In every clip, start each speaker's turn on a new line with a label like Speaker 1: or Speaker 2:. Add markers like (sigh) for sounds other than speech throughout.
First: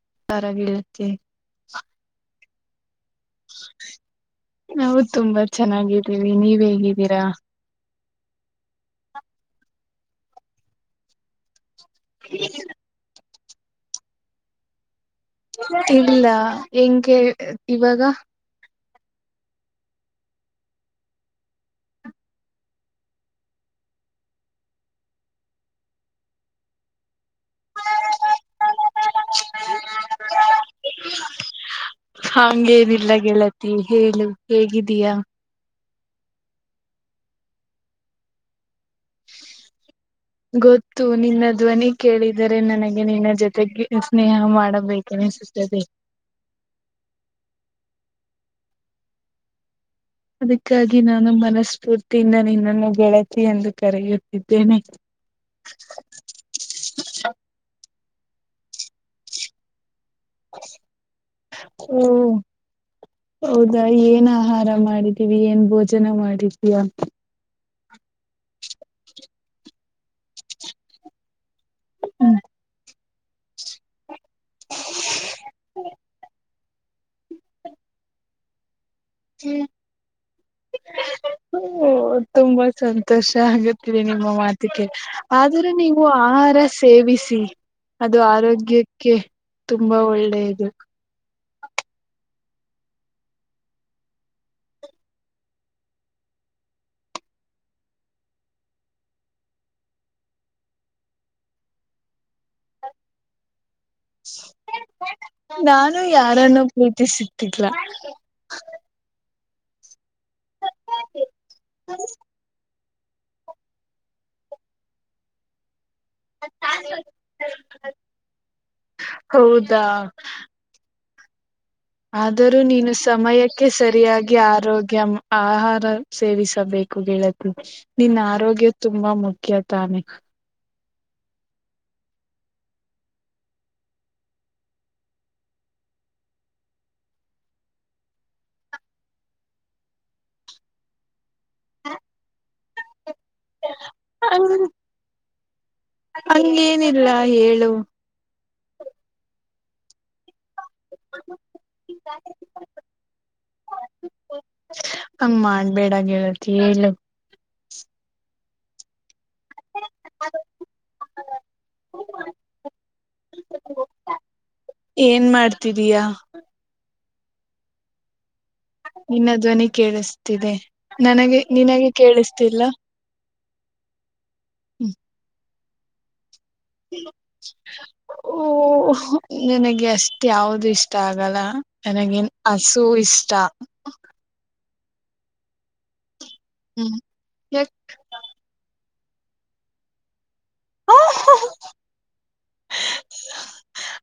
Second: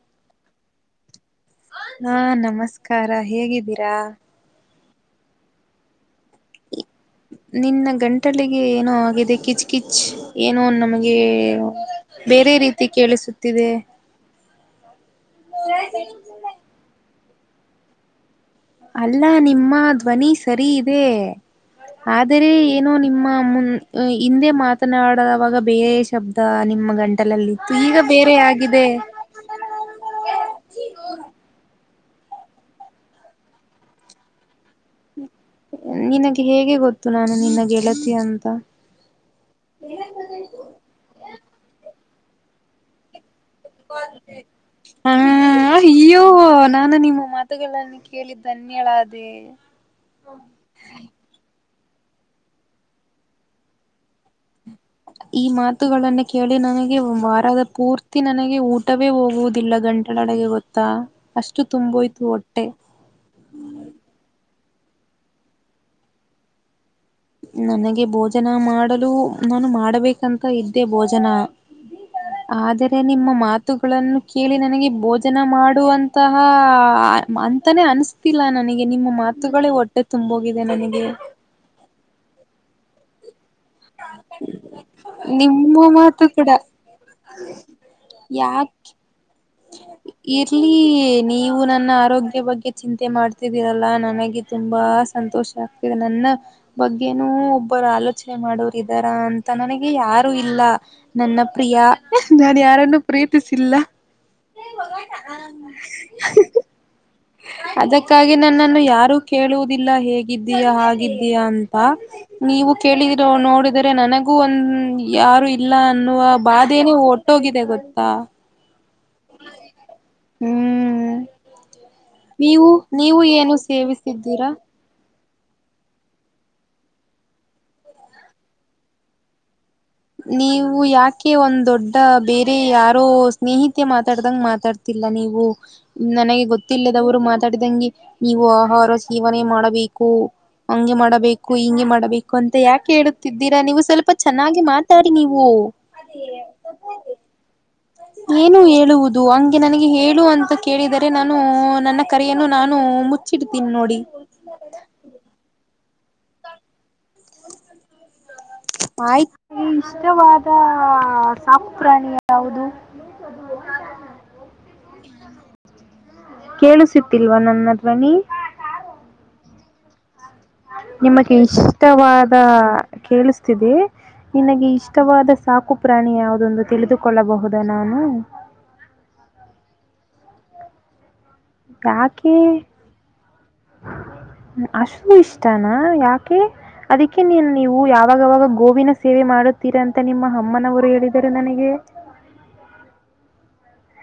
Speaker 1: (unintelligible)
Speaker 2: ಹಾ ನಮಸ್ಕಾರ ಹೇಗಿದ್ದೀರಾ
Speaker 1: ನಾವು ತುಂಬಾ ಚೆನ್ನಾಗಿದ್ದೀವಿ ನೀವ್ ಹೇಗ
Speaker 2: ನಿನ್ನ ಗಂಟಲಿಗೆ ಏನೋ ಆಗಿದೆ ಕಿಚ್ ಕಿಚ್ ಏನೋ ನಮಗೆ ಬೇರೆ ರೀತಿ ಕೇಳಿಸುತ್ತಿದೆ
Speaker 1: ಇಲ್ಲ ಹೆಂಗೆ ಇವಾಗ
Speaker 2: ಅಲ್ಲಾ ನಿಮ್ಮ ಧ್ವನಿ ಸರಿ ಇದೆ ಆದರೆ ಏನೋ ನಿಮ್ಮ ಮು ಹಿಂದೆ ಮಾತನಾಡವಾಗ ಬೇರೆ ಶಬ್ದ ನಿ ನಿಮ್ಮ ಗಂಟಲಲ್ಲಿ ಈಗ ಬೇರೆ ಆಗಿದೆ
Speaker 1: (unintelligible) ಹಂಗೇನಿಲ್ಲ ಗೆಳತಿ ಹೇಳು ಹೇಗಿದೀಯ
Speaker 2: ನಿನಗೆ ಹೇಗೆ ಗೊತ್ತು ನಾನು ನಿಿನಗೆಗೆಳತಿ ಅಂತ
Speaker 1: ಗೊತ್ತು ನಿನ್ನ ಧ್ವನಿ ಕೇಳಿದರೆ ನನಗೆ ನಿನ್ನ ಜೊತೆ
Speaker 2: ಹ ಅಯ್ಯೋ ನಾನು ನಿಮ್ಮ ಮಾತು ಕೇಳಿದ್ದನ್ಯಳಡೇ
Speaker 1: ಅದಕ್ಕಾಗಿ ನಾನು ಮನಸ್ಫೂರ್ತಿಯಿಂದ ನಿನ್ನನ್ನು ಬೆಳತಿಿ ಎಂದು ಕರೆಯುತ್ತಿದ್ದೆ
Speaker 2: ಈ ಮಾತುಗಳನ್ನ ಕೇಳಿ ನನಗೆ ವಾರದ ಪೂರ್ತಿ ನನಗೆ ಊಟ ಊಟವೇ ಹೋಗುವುದಿಲ್ಲ ಗಂಟಲೊಳಗೆ ಗೊತ್ತಾ ಅಷ್ಟು
Speaker 1: ಓ
Speaker 2: ತುಂಬೋಯ್ತು ಹೊಟ್ಟೆ
Speaker 1: ಹೌದಾ ಏನ ಮಾಡಿದೀವಿ ಏನ್ ಭೋಜನ ಮಾಡಿದೀಯಾ
Speaker 2: ನನಗೆ ಭೋಜನ ಮಾಡಲು ನಾನು ಮಾಡಬೇಕಂತ ಇದ್ದೆ ಭೋಜನ ಅದೇ ನಿಮ್ಮ ಮಾತುಗಳನ್ನು ಕೇಳಿ ನನಗೆ ಭೋಜನ ಮಾಡುವಂತಹ ಅಂತಾನೆ ಅನ್ಸ್ತಿಲ್ಲಾ ನನಗೆ ನಿಮ್ಮ
Speaker 1: ಹ್ಮ್
Speaker 2: ಮಾತುಗಳೇ ಹೊಟ್ಟೆ ತುಂಬೋಗಿದೆ ನನಗೆ
Speaker 1: ತುಂಬಾ ಸಂತೋಷ ಆಗುತ್ತಿದೆ ನಿಮ್ಮ ಮಾತಿಗೆ ಆದ್ರೆ
Speaker 2: ನಿಮ್ಮ
Speaker 1: ನೀವು
Speaker 2: ಮಾತು ಕೂಡ
Speaker 1: ಆಹಾರ ಸೇವಿಸಿ ಅದು
Speaker 2: ಯಾಕೆ
Speaker 1: ಆರೋಗ್ಯಕ್ಕೆ ತುಂಬಾ ಒಳ್ಳೆಯದು
Speaker 2: ಇರ್ಲಿ ನೀವು ನನ್ನ ಆರೋಗ್ಯ ಬಗ್ಗೆ ಚಿಂತೆ ಮಾಡ್ತಿದ್ದೀರಲ್ಲಾ ನನಗೆ ತುಂಬಾ ಸಂತೋಷ ಆಗ್ತಿದೆ ನನ್ನ ಬಗ್ಗೆನ ಒಬ್ಬರು ಆಲೋಚನೆ ಮಾಡೋರು ಇದಾರ ಅಂತ ನನಗೆ ಯಾರು ಇಲ್ಲ ನನ್ನ ಪ್ರಿಯ ಯಾರನ್ನುೂ ಪ್ರೀತಿಸಿಲ್ಲ
Speaker 1: ನಾನು ಯಾರನ್ನು
Speaker 2: (unintelligible)
Speaker 1: ಪ್ರೀತಿಸುತ್ತಿಲ್ಲ
Speaker 2: ಅದಕ್ಕಾಗಿ ನನ್ನನ್ನು ಯಾರು ಕೇಳುವುದಿಲ್ಲ ಹೇಗೆ ಹಿಂಗಿದೀಯ ಹಾಗಿದ್ದೀಯ ಅಂತ ನೀವು ಕೇಳಿದ ನೋಡಿದರೆ ನನಗೂ ಒಂದ ಯಾರು ಇಲ್ಲ ಅನ್ನುವ ಬಾಧೇನ ಒಟ್ಟೋಗಿದೆ ಗೊತ್ತಾ
Speaker 1: ಹೌದಾ
Speaker 2: ಹ್ಮ್
Speaker 1: ಆದರೂ
Speaker 2: ನೀವು
Speaker 1: ನೀನು
Speaker 2: ನೀವು ಏನು
Speaker 1: ಸಮಯಕ್ಕೆ ಸರಿಯಾಗಿ
Speaker 2: ಸೇವಿಸಿದ್ದೀರಾ
Speaker 1: ಆರೋಗ್ಯ ಆಹಾರ ಸೇವಿಸಬೇಕು ಗೆಳತಿ ನಿನ್ನ ಆರೋಗ್ಯ ತುಂಬಾ ಮುಖ್ಯ (unintelligible)
Speaker 2: ನೀವು ಯಾಕೆ ಒಂದ್ ದೊಡ್ಡ ಬೇರೆ ಯಾರೋ ಸ್ನೇಹಿತೆ ಮಾತಾಡ್ದಂಗ ಮಾತಾಡ್ತಿಲ್ಲ ನೀವು ನನಗೆ ಗೊತ್ತಿಲ್ಲದವರು ಮಾತಾಡಿದಂಗೆ ನೀವು ಆಹಾರ ಸೇವನೆ ಮಾಡಬೇಕು ಹಗೆ ಮಾಡಬೇಕು ಹಿಂಗೆ ಮಾಡಬೇಕು ಅಂತ ಯಾಕೆ ಹೇಳುತ್ತಿದ್ದೀರಾ ನೀವು ಸ್ವಲ್ಪ ಚೆನ್ನಾಗಿ ಮಾತಾಡಿ ನೀವು
Speaker 1: ಅಂಗೇನಿಲ್ಲ ಹೇಳು
Speaker 2: ಏನು ಹೇಳುವುದು ಹಂಗೆ ನನಗೆ ಹೇಳುವಂತ ಕೇಳಿದರೆ ನಾನು ನನ್ನ ಕರೆಯನ್ನು ನಾನು ಮುಚ್ಚಿಡ್ತೀನಿ ನೋಡಿ
Speaker 1: ಹಂಗ ಮಾಡಬೇಡ ಗೆಳತಿ ಹೇಳು
Speaker 2: ಆಯ್ತು ನಲ್ಲಿ ಇಷ್ಟವಾದ ಸಾಕು ಪ್ರಾಣಿ ಯಾವುದು
Speaker 1: ಏನ್ ಮಾಡ್ತಿದಿಯಾ
Speaker 2: ಕೇಳುತ್ತಿಲ್ವಾ ನನ್ನ ಧ್ವನಿ
Speaker 1: ನಿನ್ನ ಧ್ವನಿ ಕೇಳಿಸ್
Speaker 2: ನಿಮಗೆ ಇಷ್ಟವಾದ
Speaker 1: ಕೇಳಿಸ್ತಿಲ್ಲ.
Speaker 2: ಕೇಳಸ್ ತಿಸದಿಯೇ ನಿನಗೆ ಇಷ್ಟವಾದ ಸಾಕು ಪ್ರಾಣಿ ಯಾವುದು ದೆಂದು ತಿಳಿದುಕೊಳ್ಳಬಹುದ ನಾನು
Speaker 1: ಓ ಅದು ಇಷ್ಟ ಆಗಲ್ಲ ನನ್ನಗೆ
Speaker 2: ಯಾಕೆ
Speaker 1: ಹಸು ಇಷ್ಟ
Speaker 2: ಹಸು ಇಷ್ಟನಾ ಯಾಕೆ
Speaker 1: ಹ್ಮ್
Speaker 2: ಅದಕ್ಕೆ ನೀನ್
Speaker 1: ಯಾಕ್
Speaker 2: ನೀವು ಯಾವಾಗಾವಾಗ ಗೋವಿನ ಸೇವೆ ಮಾಡುತ್ತೀರಾ ಅಂತ ನಿಮ್ಮ ಅಮ್ಮನವರು ಹೇಳಿದರು ನನಗೆ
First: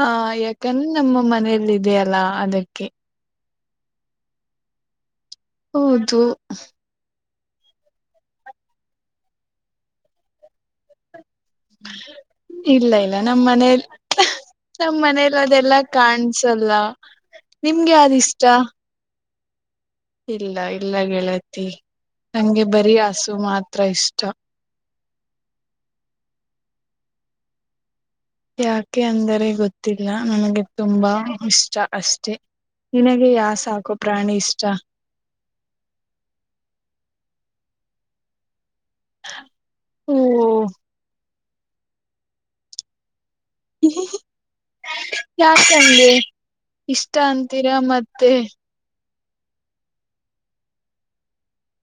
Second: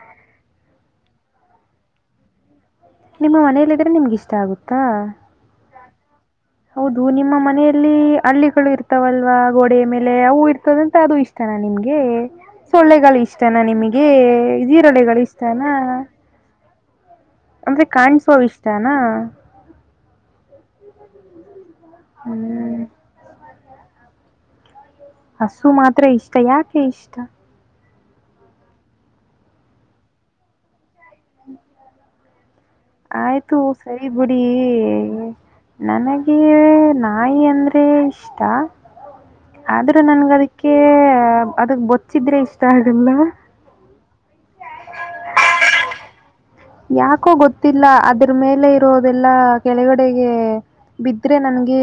Speaker 1: ಹ ಯಾಕಂದ್ರೆ ನಮ್ಮ ಮನೇೆಯಲ್ಲಿ ಇದೆಯ ಅಲ್ಲಾ ಅದಕ್ಕೆ
Speaker 2: ನಿಮ್ಮ ಮನಲ್ಲಿದ್ರೆ ನಿಮ್ಗೆ ಇಷ್ಟ ಆಗುತ್ತಾ
Speaker 1: ಹೌದು
Speaker 2: ಹೌದು ನಿಮ್ಮ ಮನೆಯಲ್ಲಿ ಹಳ್ಳಿಗಳು ಇರ್ತಾವಲ್ವಾ ಗೋಡೆಯ ಮೇಲೆ ಅವು ಇರ್ತದಂತ ಅದು ಇಷ್ಟ ಇಷ್ಟಾನ ನಿಮ್ಗೆ
Speaker 1: ಇಲ್ಲ ಇಲ್ಲ
Speaker 2: ಸೊಳ್ಳೆಗಳು
Speaker 1: ನಮ್ಮ್
Speaker 2: ಇಷ್ಟನ
Speaker 1: ಮನೇಲಿ
Speaker 2: ನಿಮ್ಗೆ ಜಿರುಳೆಗಳು ಇಷ್ಟನಾ
Speaker 1: ಇಷ್ಟಇಲ್ಲಾ
Speaker 2: ಅಂದ್ರೆ ಕಾಣ್ಸೋ ಇಷ್ಟನಾ
Speaker 1: ಇಲ್ಲ ಇಲ್ಲ ಗೆಳತಿ ನಂಗೆ
Speaker 2: ಹ್ಮ್
Speaker 1: ಬರಿ ಹಸು ಮಾತ್ರ ಇಷ್ಟ
Speaker 2: ಹಸು ಮಾತ್ರ ಇಷ್ಟ ಯಾಕೆ ಇಷ್ಟ
Speaker 1: ಯಾಕೆ ಅಂದರೆ ಗೊತ್ತಿಲ್ಲ ನನಗೆ ತುಂಬಾ ಇಷ್ಟ ಅಷ್ಟೆ ನಿನಗೆ ಯಾ
Speaker 2: ಆಯ್ತು
Speaker 1: ಸಾಕು
Speaker 2: ಸರಿ
Speaker 1: ಪ್ರಾಣಿ
Speaker 2: ಬಿಡಿ
Speaker 1: ಇಷ್ಟ
Speaker 2: ನನಗೆ ನಾಯಿ ಅಂದ್ರೆ ಇಷ್ಟ ಆದ್ರೂ
Speaker 1: ಓ
Speaker 2: ನನ್ಗ ಅದಕ್ಕೆ ಅದಕ್ ಬೊಚ್ಚಿದ್ರೆ ಇಷ್ಟ ಆಗಲ್ಲ
Speaker 1: ಯಾಕೆ ಹಂಗೆ
Speaker 2: ಯಾಕೋ ಗೊತ್ತಿಲ್ಲ ಅದ್ರ ಮೇಲೆ ಇರೋದೆಲ್ಲಾ ಕೆಳಗಡೆಗೆ ಬಿದ್ರೆ ನನ್ಗೆ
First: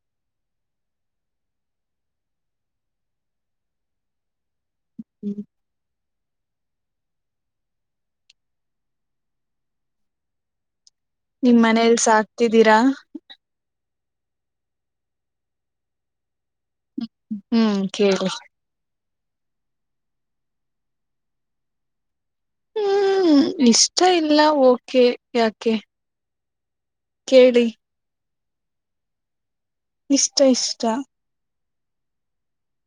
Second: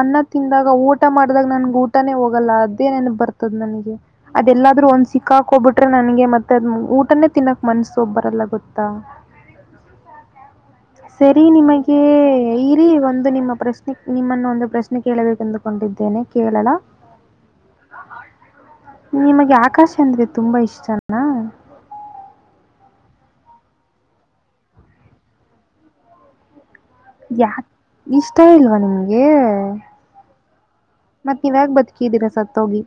Speaker 2: ಅನ್ನ ತಿಂದಾಗ ಊಟ ಮಾಡ್ದಾಗ ನನ್ಗೆ ಊಟಾನೇ ಹೋಗಲ್ಲ ಅದೇ ನೆನಪ್ ಬರ್ತ ನನಗೆ ಅದೆಲ್ಲ ಆದ್ರ ಒಂದ ಸಿಕ್ಕಾಗಿಬಿಟ್ಟರೆ ನನ್ ಮತ್ತೆದ್ ಊಟನೇ ತಿನ್ನಕ್ ಮನ್ಸ ಬರಲ್ಲ ಗೊತ್ತ ಗೊತ್ತಾ ಸರಿ
Speaker 1: ನಿಮ್ ಮನೇಲ್
Speaker 2: ನಿಮಗೆ
Speaker 1: ಸಾಕ್ತಿದ್ದೀರಾ
Speaker 2: ಇರಿ ಒಂದು ನಿಮ್ಮ ಪ್ರಶ್ನೆ ನಿಮ್ಮನ್ನು ಒಂದು ಪ್ರಶ್ನೆ ಕೇಳಬೇಕೆಂದುಕೊಂಡಿದ್ದೇನೆ ಕೇಳಲಾ?
Speaker 1: ಹ್ಮ ಹ್ಮ್ ಕೇಳಿ
Speaker 2: ನಿಮಗೆ ಆಕಾಶ ಅಂದ್ರೆ ತುಂಬಾ ಇಷ್ಟಾನ
Speaker 1: ಹ್ಮ್ ಇಷ್ಟ ಇಲ್ಲ ಓಕೆ ಯಾಕೆ
Speaker 2: ಯಾ
Speaker 1: ಕೇಳಿ
Speaker 2: ಇಷ್ಟ ಇಲ್ವಾ ನಿಮ್ಗೆ
Speaker 1: ಇಷ್ಟ ಇಷ್ಟ
Speaker 2: ಮತ್ತ್ ನೀವ್ಯಾಗ ಬದುಕಿದಿರ ಸತೊಗಿ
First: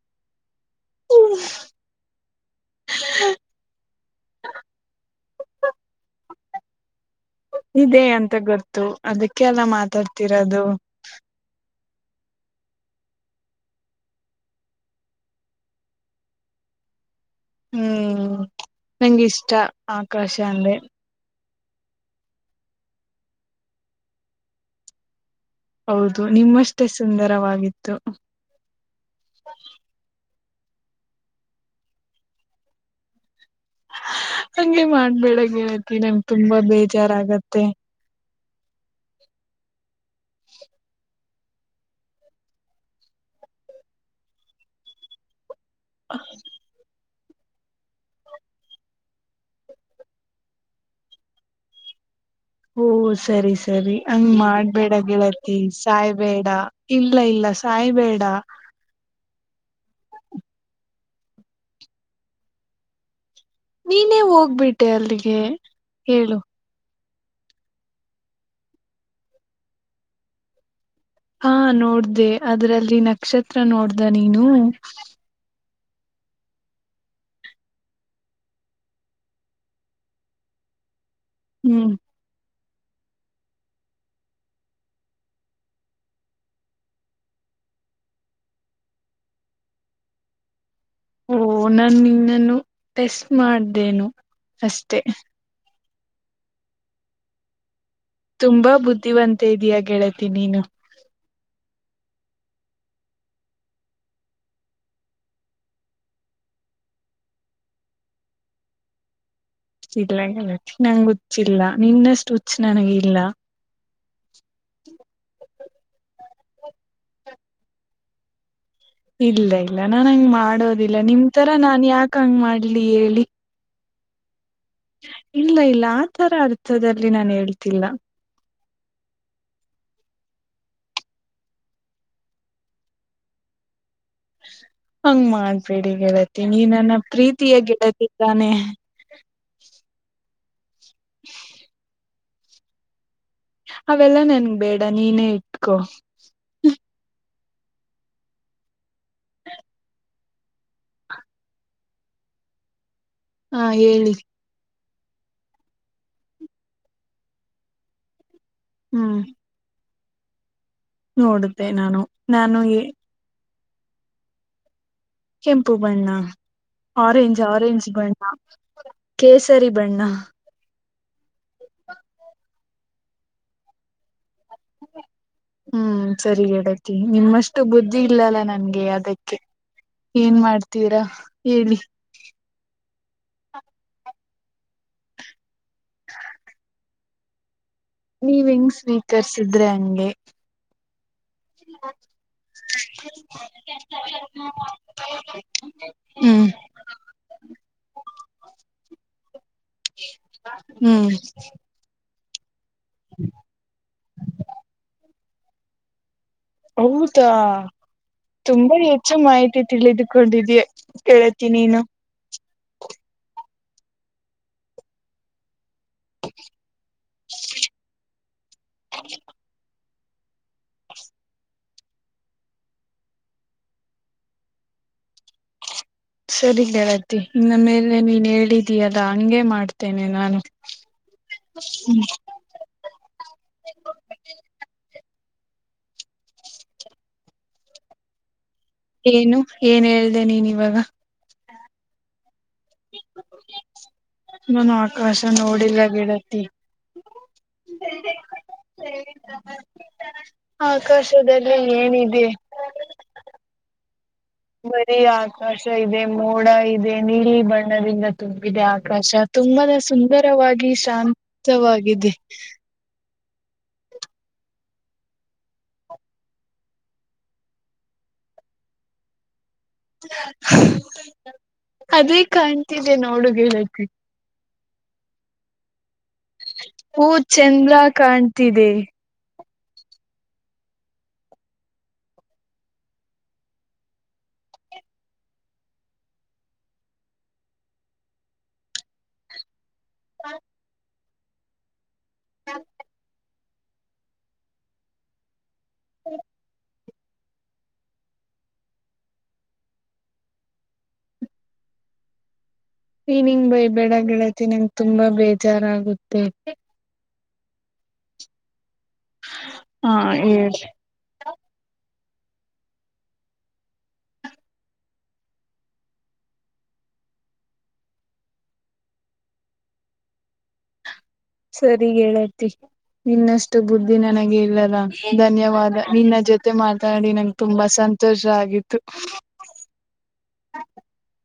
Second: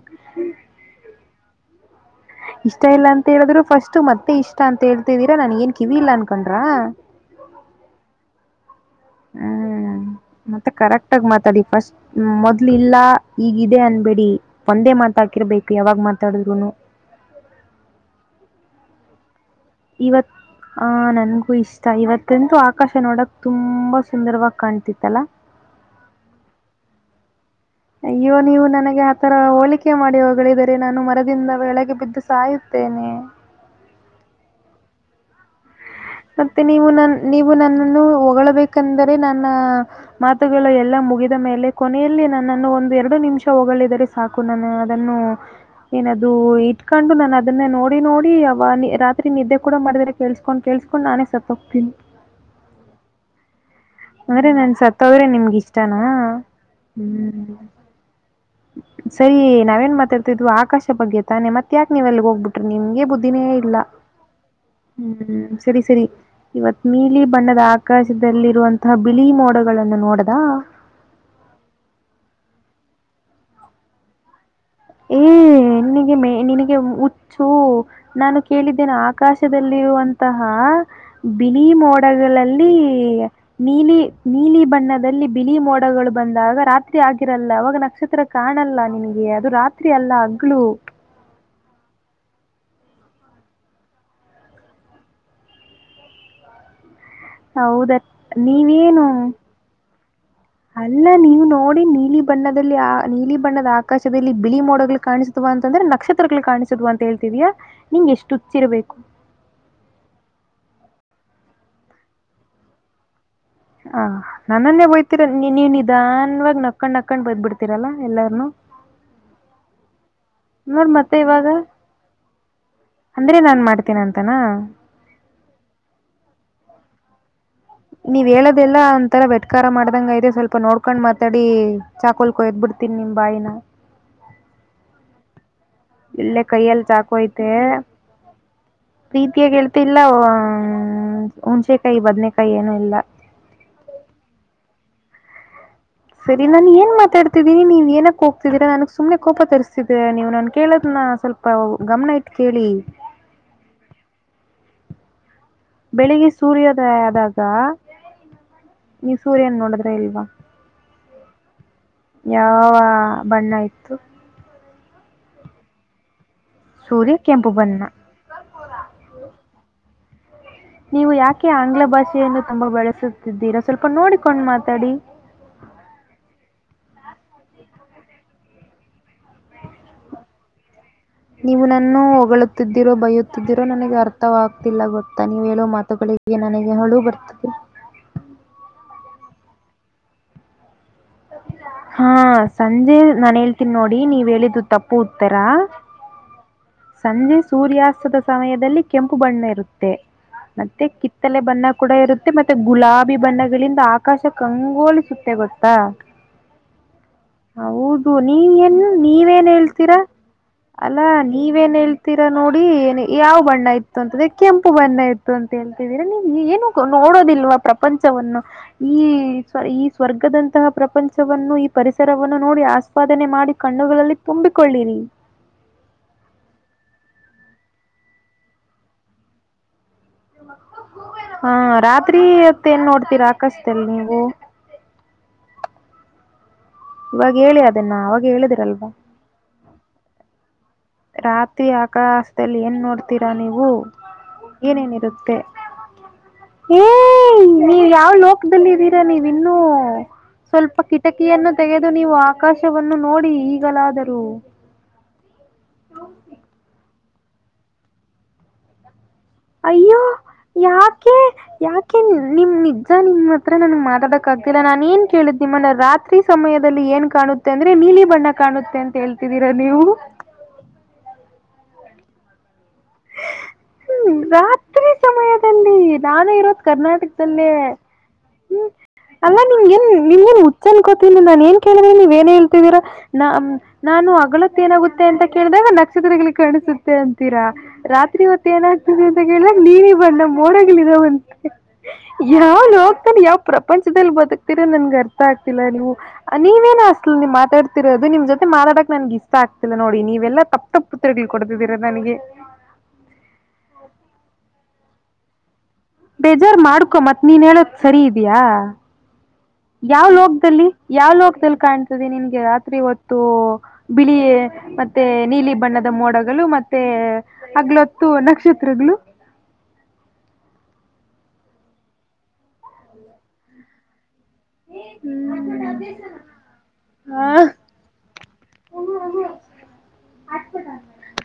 Speaker 1: (inaudible)
Speaker 2: ಇಷ್ಟ ಇಲ್ಲ ಅಂತ ಹೇಳಿದ್ರು ಫಸ್ಟ್ ಮತ್ತೆ ಇಷ್ಟ ಅಂತ ಹೇಳಿ ನಂಗೇನು ಕಿವಿ ಇಲ್ಲಾ ಅನ್ಕೊಂಡ್ರ
Speaker 1: ಇದೆ ಅಂತ ಗೊತ್ತು ಅದಕ್ಕೆಲ್ಲ
Speaker 2: ಹ್ಮ್
Speaker 1: ಮಾತಾಡ್ತಿರೋದು
Speaker 2: ಹ್ಮ ಮೊದ್ಲು ಇಲ್ಲಾ ಈಗ ಇದೆ ಅನ್ಬೇಡಿ ಒಂದೇ ಮಾತಾಕಿರ್ಬೇಕು ಯಾವಾಗ ಮಾತಾಡುದ್ರುನು
Speaker 1: ಹ್ಮ್ ನನಗೆ ಇಷ್ಟ ಆಕಾಶ
Speaker 2: ಇವತ್
Speaker 1: ಅಂದ್ರೆ
Speaker 2: ಆ ನನ್ಗೂ ಇಷ್ಟ ಇವತ್ತಂತೂ ಆಕಾಶ ನೋಡಕ್ ತುಂಬಾ ಸುಂದರವಾಗಿ ಕಾಣ್ತಿತ್ತಲ್ಲ
Speaker 1: ಹೌದು ನಿಮ್ಮಷ್ಟೇ ಸುಂದರವಾಗಿದೆ
Speaker 2: ಅಯ್ಯೋ ನೀವು ನನಗೆ ಆತರ ಹೋಲಿಕೆ ಮಾಡಿ ಗಳಿದರೆ ನಾನು ಮರದಿಂದ ಬೆಳಗೆ ಬಿದ್ದು ಸಾಯುತ್ತೇನೆ
Speaker 1: ಹಗೆ ಮಾಡ್ಬೇಡಂಗಗೆ
Speaker 2: ಮತ್ತೆ ನೀವು ನ ನೀವು ನನ್ನನ್ನು ಒಗ ಬಂದರೆ ನನ್ನ ಮಾತುಗಳು ಎಲ್ಲ ಮುಗ ಮೇಲೆ ಕೊನೆಯಲ್ಲಿ ನನ್ನನ್ನು ಒಂದು ಎರಡು ನಿಮಿಷ ಹೋಗಲಿದರೆ ಸಾಕು ನಾನ ಅದನ್ನು ಏನದು ಇಟ್ಕೊಂಡು ನ ಅದನ್ನ ನೋಡಿ ನೋಡಿ ಅವ ರಾತ್ರಿ ನಿದ್ದೆ ಕೂಡ ಮಾಡಿದ್ರೆ ಕೇಳ್ಸ್ಕೊಂಡ್ ಕೊಂಡ ನಾನೇ ಸತೋಗತೀನಿ
Speaker 1: ಓ ಸರಿ ಸರಿ ಹಂಗ
Speaker 2: ನಾನು
Speaker 1: ಮಾಡ್ಬೇಡ
Speaker 2: ಸತ್ತೋದ್ರೆ
Speaker 1: ಗೆಳತಿ
Speaker 2: ನಿಮ್ಗೆ ಇಷ್ಟನಾ?
Speaker 1: ಸಾಯ್ಬೇಡ ಇಲ್ಲ ಇಲ್ಲ
Speaker 2: ಹ್ಮ್.
Speaker 1: ಸಾಯ್ಬೇಡ
Speaker 2: ಸರಿ ನಾವೇನ್ ಮಾತಾಡ್ತಿದ್ವಿ ಆಕಾಶ ಬಗ್ಗೆ ತಾನೆ ಮತ್ತ ಯಾಕೆ ನೀವೆಲ್ಲಿ ಹೋಗ್ಬಿಟ್ರಿ ನಿಮ್ಗೆ ಬುದ ದಿನೇ ಇಲ್ಲ
Speaker 1: ನೀನೇ ಹೋಗ್ಬಿಟ್ಟೆ ಅಲ್ಲಿಗೆ
Speaker 2: ಹ್ಮ್ ಸರಿ ಸರಿ
Speaker 1: ಹೇಳು
Speaker 2: ಇವತ್ತು ನೀಲಿ ಬಣ್ಣದ ಆಕಾಶದಲ್ಲಿರುವಂತಹ ಬಿಳಿ ಮೋಡಗಳನ್ನು ನೋಡದ
Speaker 1: ಹಾ ನೋಡ್ದೆ ಅದ್ರಲ್ಲಿ ನಕ್ಷತ್ರ ನೋಡ್ದ ನೀನು
Speaker 2: ಹ್ಮ ನನ್ನಿಗೆ ಮೇ ನಿನಗೆ ಹುಚ್ಚು ನಾನು ಕೇಳಿದ್ದೇನೆ ಆಕಾಶದಲ್ಲಿರುವಂತಹ ಬಿಲಿ
Speaker 1: ಹ್ಮ್
Speaker 2: ಮೋಡಗಳಲ್ಲಿ
Speaker 1: (unintelligible)
Speaker 2: ನೀಲಿ ನೀಲಿ ಬಣ್ಣದಲ್ಲಿ ಬಿಳ ಮೋಡಗಳು ಬಂದಾಗ ರಾತ್ರಿ ಆಗಿರಲ್ಲ ಅವಾಗ ನಕ್ಷತ್ರ ಕಾಣಲ್ಲ ನಿನಗೆ ಅದು ರಾತ್ರಿ ಅಲ್ಲ ಹಗ್ಲು
Speaker 1: ಓ ನಾನು ಇನ್ನನ್ನು ಟೆಸ್ಟ್ ಮಾಡ್ದೇನು ಅಷ್ಟೆ
Speaker 2: ಹೌದ
Speaker 1: ತುಂಬಾ
Speaker 2: ನೀವೇನು
Speaker 1: ಬುದ್ಧಿವಂತ ಇದೀಯ ಗೆಳತಿ ನೀನು
Speaker 2: ಅಲ್ಲ ನೀವು ನೋಡಿ ನೀಲಿ ಬಣ್ಣದಲ್ಲಿ ನೀಲಿ ಬಣ್ಣದ ಆಕಾಶದಲ್ಲಿ ಬಿಳಿ ಮೋಡಗಳು ಕಾಣಿಸಾ ಅಂತಂದ್ರೆ ನಕ್ಷತ್ರಗಳು ಕಾಣ ಕಾಣಿಸುದು ಅಂತ ಹೇಳ್ತೀವ್ಯಾಾ ನಿಂಗ ಎಷ್ಟು ಹುಚ್ಚಿರಬೇಕು
Speaker 1: ಇಲ್ಲಲ್ಲ ನಂಗ ಹುಚ್ಚಿಲ್ಲ ನಿನ್ನಷ್ಟು ಹುಚ್ ನನಗ ಇಲ್ಲ
Speaker 2: ಹ ನನ್ನನ್ನೇ ಹೋಯ್ತೀರ ನೀವ್ ನಿಧಾನವಾಗಿ ನಕಂಡ್ ನಕಂಡ್ ಬದ್ಬಿಡ್ತೀರಲ್ಲಾ ಎಲ್ಲಾರ್ನು
Speaker 1: ಇಲ್ಲ ಇಲ್ಲ ನಾ ಹಂಗ
Speaker 2: ನೋಡ್
Speaker 1: ಮಾಡೋದಿಲ್ಲ
Speaker 2: ಮತ್ತೆ
Speaker 1: ನಿಮ
Speaker 2: ಇವಾಗ
Speaker 1: ತರ ನಾನ್ ಯಾಕ ಹಂಗ ಮಾಡ್ಲಿ ಹೇಳಿ
Speaker 2: (unintelligible) ಅಂತಾನ
Speaker 1: ಇಲ್ಲ ಇಲ್ಲ ಆ ತರ ಅರ್ಥದಲ್ಲಿ ನಾನನ್ ಹೇಳ್ತೀನಿ
Speaker 2: ನೀವ್ ಹೇಳದ ಇದೆಲ್ಲ ಒಂಂತರ ವೆಟ್ಕಾರ ಮಾಡ್ದಂಗ ಇದೆ ಸ್ವಲ್ಪ ನೋಡ್ಕೊಂಡ್ ಮಾತಾಡಿ ಚಾಕೋಲ್ಕಯ್ದ್ ಬಿಡ್ತೀಿ ನಿಮ್ ಬಾಯಿನ
Speaker 1: ಹಂಗಮ ಪೇಡಿ
Speaker 2: ಇಲ್ಲೇ
Speaker 1: ಗೆಳತೀನಿ
Speaker 2: ಕೈಯಲ್ಲಿ
Speaker 1: ನನ್ನ
Speaker 2: ಚಾಕು ಐತೆ
Speaker 1: ಪ್ರೀತಿಯ ಗೆಳತಿದ್ದಾನೆ
Speaker 2: ಮತ್ತ ಇಲ್ಲ್ಮ ಹುಣಚೆಕಾಯಿ ಬದ್ನಕಾಯಿ ಏನು ಇಲ್ಲ
Speaker 1: ಅವೆಲ್ಲ ನನ್ ಬೇಡ ನೀನೇ ಇ
Speaker 2: ಸರಿ ನನ್ ಏನ್ ಮಾತಾಡ್ತ ೀಿ ನೀ್ ಏನಕ್ ಹೋಗ್ತಿದ್ದೀರಾ ನನಗ್ ಸುಮ್ನೆ ಕೋಪ ತರಿಸತಿದ್ದೀ ನೀವು ನಾನನ್ ಕೇಳೋದ ಸ್ವಲ್ಪ ಗಮನ ಐತಿ ಕೇಳಿ.
Speaker 1: ಹಾ ಹೇಳಿ.
Speaker 2: ಬೆಳಿಗ್ಗೆ ಸೂರ್ಯೋದಯ ಆದಾಗ ನೀ ಸೂರ್ಯನ್ ನೋಡಿದ್ರ ಸೇಲ್ವಾ
Speaker 1: ನೋಡುದು
Speaker 2: ಯಾವ ಬಣ್ಣ ಇತ್ತು
Speaker 1: ಕೆಂಪು ಬಣ್ಣ
Speaker 2: ಸೂರ್ಯ
Speaker 1: ಆರೆಂಜ್
Speaker 2: ಕೆಂಪು
Speaker 1: ಆರೆಂಜ್ ಬಣ್ಣ ಕೇಸರಿ ಬಣ್ಣ
Speaker 2: ನೀವು ಯಾಕೆ ಆಂಗ್ಲ ಭಾಷೆಯನ್ನು ತುಂಬಾ ಬೆಳಸುತ್ತಿದ್ದೀರಾ ಸ್ವಲ್ಪ ನೋಡಿಕೊಂಡ್ ಮಾತಾಡಿ
Speaker 1: ಹ್ಮ್ ಸರಿಗಡತಿ ನಿಮ್ಮಷ್ಟು ಬುದ್ಧಿ ಇಲ್ಲಲ್ಲ ನನ್ಗೆ ಅದಕ್ಕೆ ಏನ್ ಮಾಡ್ತ
Speaker 2: ನೀವು ನನ್ನ ಹೊಗಳುತ್ತಿದ್ದ (unintelligible) ರೋ ಬೈಯುತ್ತಿದ್ದಿರೋ ನನಗೆ ಅರ್ಥವಾಗ್ತಿಲ್ಲ ಗೊತ್ತಾ ನೀವು ಹೇಳೋ ಮಾತುಗಳಿಗೆ ನನಗೆ ಹಳು ಬರ್ತಿದೆ.
Speaker 1: ನೀವ್ ಹೆಂಗ್ ಸ್ವೀಕರ್ಸಿದ್ರೆ ಹಂಗೆ. ಹ (inaudible)
Speaker 2: ಹಾ ಸಂಜೆ ನಾನ್ ಹೇಳ್ತೀನಿ ನೋಡಿ ನೀವ್ ಹೇಳಿದ್ದು ತಪ್ಪು ಉತ್ತರ.
Speaker 1: ಹ್ಮ್
Speaker 2: ಸಂಜೆ ಸೂರ್ಯಾಸ್ತದ ಸಮಯದಲ್ಲಿ ಕೆಂಪು ಬಣ್ಣ ಇರುತ್ತೆ. ಮತ್ತೆ
Speaker 1: ಹ್ಮ್
Speaker 2: ಕಿತ್ತಲೆ ಬಣ್ಣ ಕೂಡ ಇರು ಮತ್ತೆ ಮತ್ತೆ ಗುಲಾಬಿ ಬಣ್ಣಗಳಿಂದ ಆಕಾಶ ಕಂಗೋಲಿಸುತ್ತೆ ಗೊತ್ತಾ.
Speaker 1: ಹೌದಾ
Speaker 2: ಹೌದು ನೀನ್
Speaker 1: ತುಂಬಾ
Speaker 2: ಎನ್
Speaker 1: ಹೆಚ್ಚು
Speaker 2: ನೀವೇನ್
Speaker 1: ಮಾಹಿತಿ
Speaker 2: ಹೇಳ್ತೀರಾ
Speaker 1: ತಿಳಿದುಕೊಂಡಿದೀಯ
Speaker 2: ಅಲ್ಲಾ ನೀ
Speaker 1: ಗೆಳತಿ
Speaker 2: ನೀವೇನ್
Speaker 1: ನೀನು
Speaker 2: ಹೇಳ್ತೀರಾ ನೋಡಿ ಏ ಯಾವ್ ಬಣ್ಣ ಐ ಇತ್ತು ಅಂತ ಕೆಂಪು ಬಣ್ಣ ಇರತ್ತ ಅಂತ ಹೇಳ್ತಿದೀರ ನೀವು ಏನು ನೋಡೋದಿಲ್ವಾ ಪ್ರಪಂಚವನ್ನು. ಈ ಸ್ ಈ ಸ್ವರ್ಗದಂತಹ ಪ್ರಪಂಚವನ್ನು ಈ ಪರಿಸರವನ್ನು ನೋಡಿ ಆಸ್ವಾದನೆ ಮಾಡಿ ಕಣ್ಣುಗಳಲ್ಲಿ ತುಂಬಿಕೊಳ್ಳಿರಿ.
Speaker 1: ಸರಿ ಗೆಳತಿ ಇನ್ನ ಮೇಲೆ ನೀನ್ ಹೇಳಿದೀಯಲ್ಲಾ ಹಂಗೆ ಮಾಡ್ತೀ
Speaker 2: ಹಾ
Speaker 1: ಹ್ಮ್
Speaker 2: ರಾತ್ರಿ ಹೊತ್ತ್ ಎನ್ ನೋಡ್ತೀರಾ ಅಕಾಶ ದಲ್ ನೀವು. ಇವಾಗ ಹೇಳಿ ಅದನ್ನ ಅವಾಗ ಹೇಳಿದಿರಲ್ವಾ.
Speaker 1: ಏನು ಏನ್ ಹೇಳ್ದೆ ನೀನ್ ಇವಾಗ.
Speaker 2: ರಾತ್ರಿ ಆಕಾಶ್ (unintelligible) ಏನ್ ನೋಡ್ತೀರಾ ನೀವು
Speaker 1: ನಾನು ಆಕಾಶ
Speaker 2: ಏನೇನಿರುತ್ತೆ.
Speaker 1: ನೋಡಿಲ್ಲ ಗೆಳತಿ.
Speaker 2: ನೀವ್ ಯಾವ್ ಲೋಕದಲ್ಲಿ ಇದ್ದೀರಾ ನೀವ್ ಇನ್ನುೂ. ಸ್ವಲ್ಪ ಕಿಟಕಿಯನ್ನು
Speaker 1: ಆಕಾಶದಲ್ಲಿ
Speaker 2: ತೆಗೆದು ನೀವು
Speaker 1: ಏನಿದೆ?
Speaker 2: ಆಕಾಶವನ್ನು ನೋಡಿ ಈಗಲಾದ
Speaker 1: ಬರೆ ಆಕಾಶ ಇದೆ ಮೋಡ ಇದೆ ನೀಲಿ ಬಣ್ಣದಿಂದ ತುಂಬಿದೆ ಆಕಾಶ. ತುಂಬಾನೇ
Speaker 2: ಅಯ್ಯೋ
Speaker 1: ಸುಂದರವಾಗಿ
Speaker 2: ಯಾಕೆ ಯಾಕೆ
Speaker 1: ಶಾಂತವಾಗಿದೆ.
Speaker 2: ನಿಮ್ ನಿಜಜ (unintelligible) ನಿಮ್ಮ (unintelligible) ನಿಮ್ ಹತ್ರ ಮಾತಾಡೋಕ್ಕಾಗ್ತಿಲ್ಲ ನಾನ್ ಏನ್ ಕೇಳಿದ್ ನಿಮ್ಮನ್ನ ರಾತ್ರಿ ಸಮಯದಲ್ಲಿ ಏನ್ ಕಾಣುತ್ತೆ ಅಂದ್ರೆ ನೀಲಿ ಬಣ್ಣ ಕಾಣುತ್ತೆ ಅಂತ ಹೇಳ್ತಿ
Speaker 1: ಅದೇ ಕಾಣ್ತಿದೆ ನೋಡುಬೆ
Speaker 2: ಹ್ಮ್ ರಾತ್ರಿ ಸಮಯದಲ್ಲಿ. ನಾನು ಇರೋದು
Speaker 1: ಓ
Speaker 2: ಕರ್ನಾಟಕದಲ್ಲೆ
Speaker 1: ಚಂದ್ರ
Speaker 2: ಹ್ಮ
Speaker 1: ಕಾಣ್ತಿದೆ.
Speaker 2: ಅ (unintelligible) ನಿಮ್ಗೇನ್ ನಿಮಗ್ನ್ ಹುಚ್ಚ ಅನ್ಕೋತಿನಿ ನಾನ್ ಏನ್ ಕೇಳಿದ್ರೆ ನೀವ್ ಏನ ಹೇಳ್ತಿದೀರಾ ನ ನಾನು ಹಗಲೊತ್ತು (unintelligible) ಏನಾಗುತ್ತೆ ಅಂತ ಕೇಳಿದಾಗ ನಕ್ಷತ್ರಗಳು ಕಾಣಸುತ್ತೆ ಅಂತೀರಾ ರಾತ್ರಿ ಹೊ ಮತ್ತೆ ಏನಾಗ್ತಿದೆ ಅಂತ ಕೇಳ್ದಾಗ ನೀಲಿ ಬಣ್ಣ ಮೋಡಗಳ್ ಇದವಂತೆ ಯಾವ್ ಲೋಕ್ದಲ್ ಯಾವ್ ಪ್ರಪಂಚದಲ್ಲಿ ಬದುಕ್ತಿರ ನನ್ಗ ಅರ್ಥ ಆಗ್ತ (unintelligible) ನೀವೇನ ನೀವು ಮಾತಾಡ್ತಿರೋದು ನಿಮ್ ಜೊತೆ ಮಾತಾಡಕ್ ನನ್ಗೆ ಇಷ್ಟ ಆಗ್ತಿಲ್ಲ ನೋಡಿ ನೀವೆಲ್ಲ ತಪ್ಪ ತಪ್ಪು ಉತ್ತರ ಕೊಡ್ತಿದ್ದೀರ ನನಗೆ. ಹಾಗಗೆ (inaudible)
Speaker 1: ನೀನಿಂಗ್ ಬೈ ಬೆಡ ಗಳತಿ ನಂಗ್ ತುಂಬಾ ಬೇಜಾರಾ
Speaker 2: ಬೇಜಾರ್ ಮಾಡ್ಕೊ ಮತ್ತ್ ನೀನ್ ಹೇಳೊದ್ ಸರಿ ಇದ್ಯಾ.
Speaker 1: ಹಾ
Speaker 2: ಯಾವ
Speaker 1: ಹೇಳು
Speaker 2: ಲೋಕದಲ್ಲಿ ಯಾವ್ ಲೋಕದಲ್ಲಿ ಕಾಣ್ ನಿನ್ಗೆ ರಾತ್ರಿ ಹೊತ್ತು ಬಿಳಿ ಮತ್ತೆ ನೀಲಿ ಬಣ್ಣದ ಮೋಡಗಳು ಮತ್ತೆ. ಹಗ್ಲೊತ್ತು ನಕ್ಷತ್ರಗಳು.
Speaker 1: (inaudible) ಸರಿ ಹೇಳತಿ ಇನ್ನಷ್ಟು ಬುದ್ದಿನ ನನಗೆ ಇಲ್ಲಲ್ಲ ಧನ್ಯವಾದ ನಿನ್ನ ಜೊತೆ ಮಾತಾಡಿ ನಂಗೆ
Speaker 2: ಹ
Speaker 1: ತುಂಬಾ ಸಂತೋಷ ಆಗಿತ್ತು. ಹ (inaudible)
Speaker 2: ಅತ ಸ (unintelligible)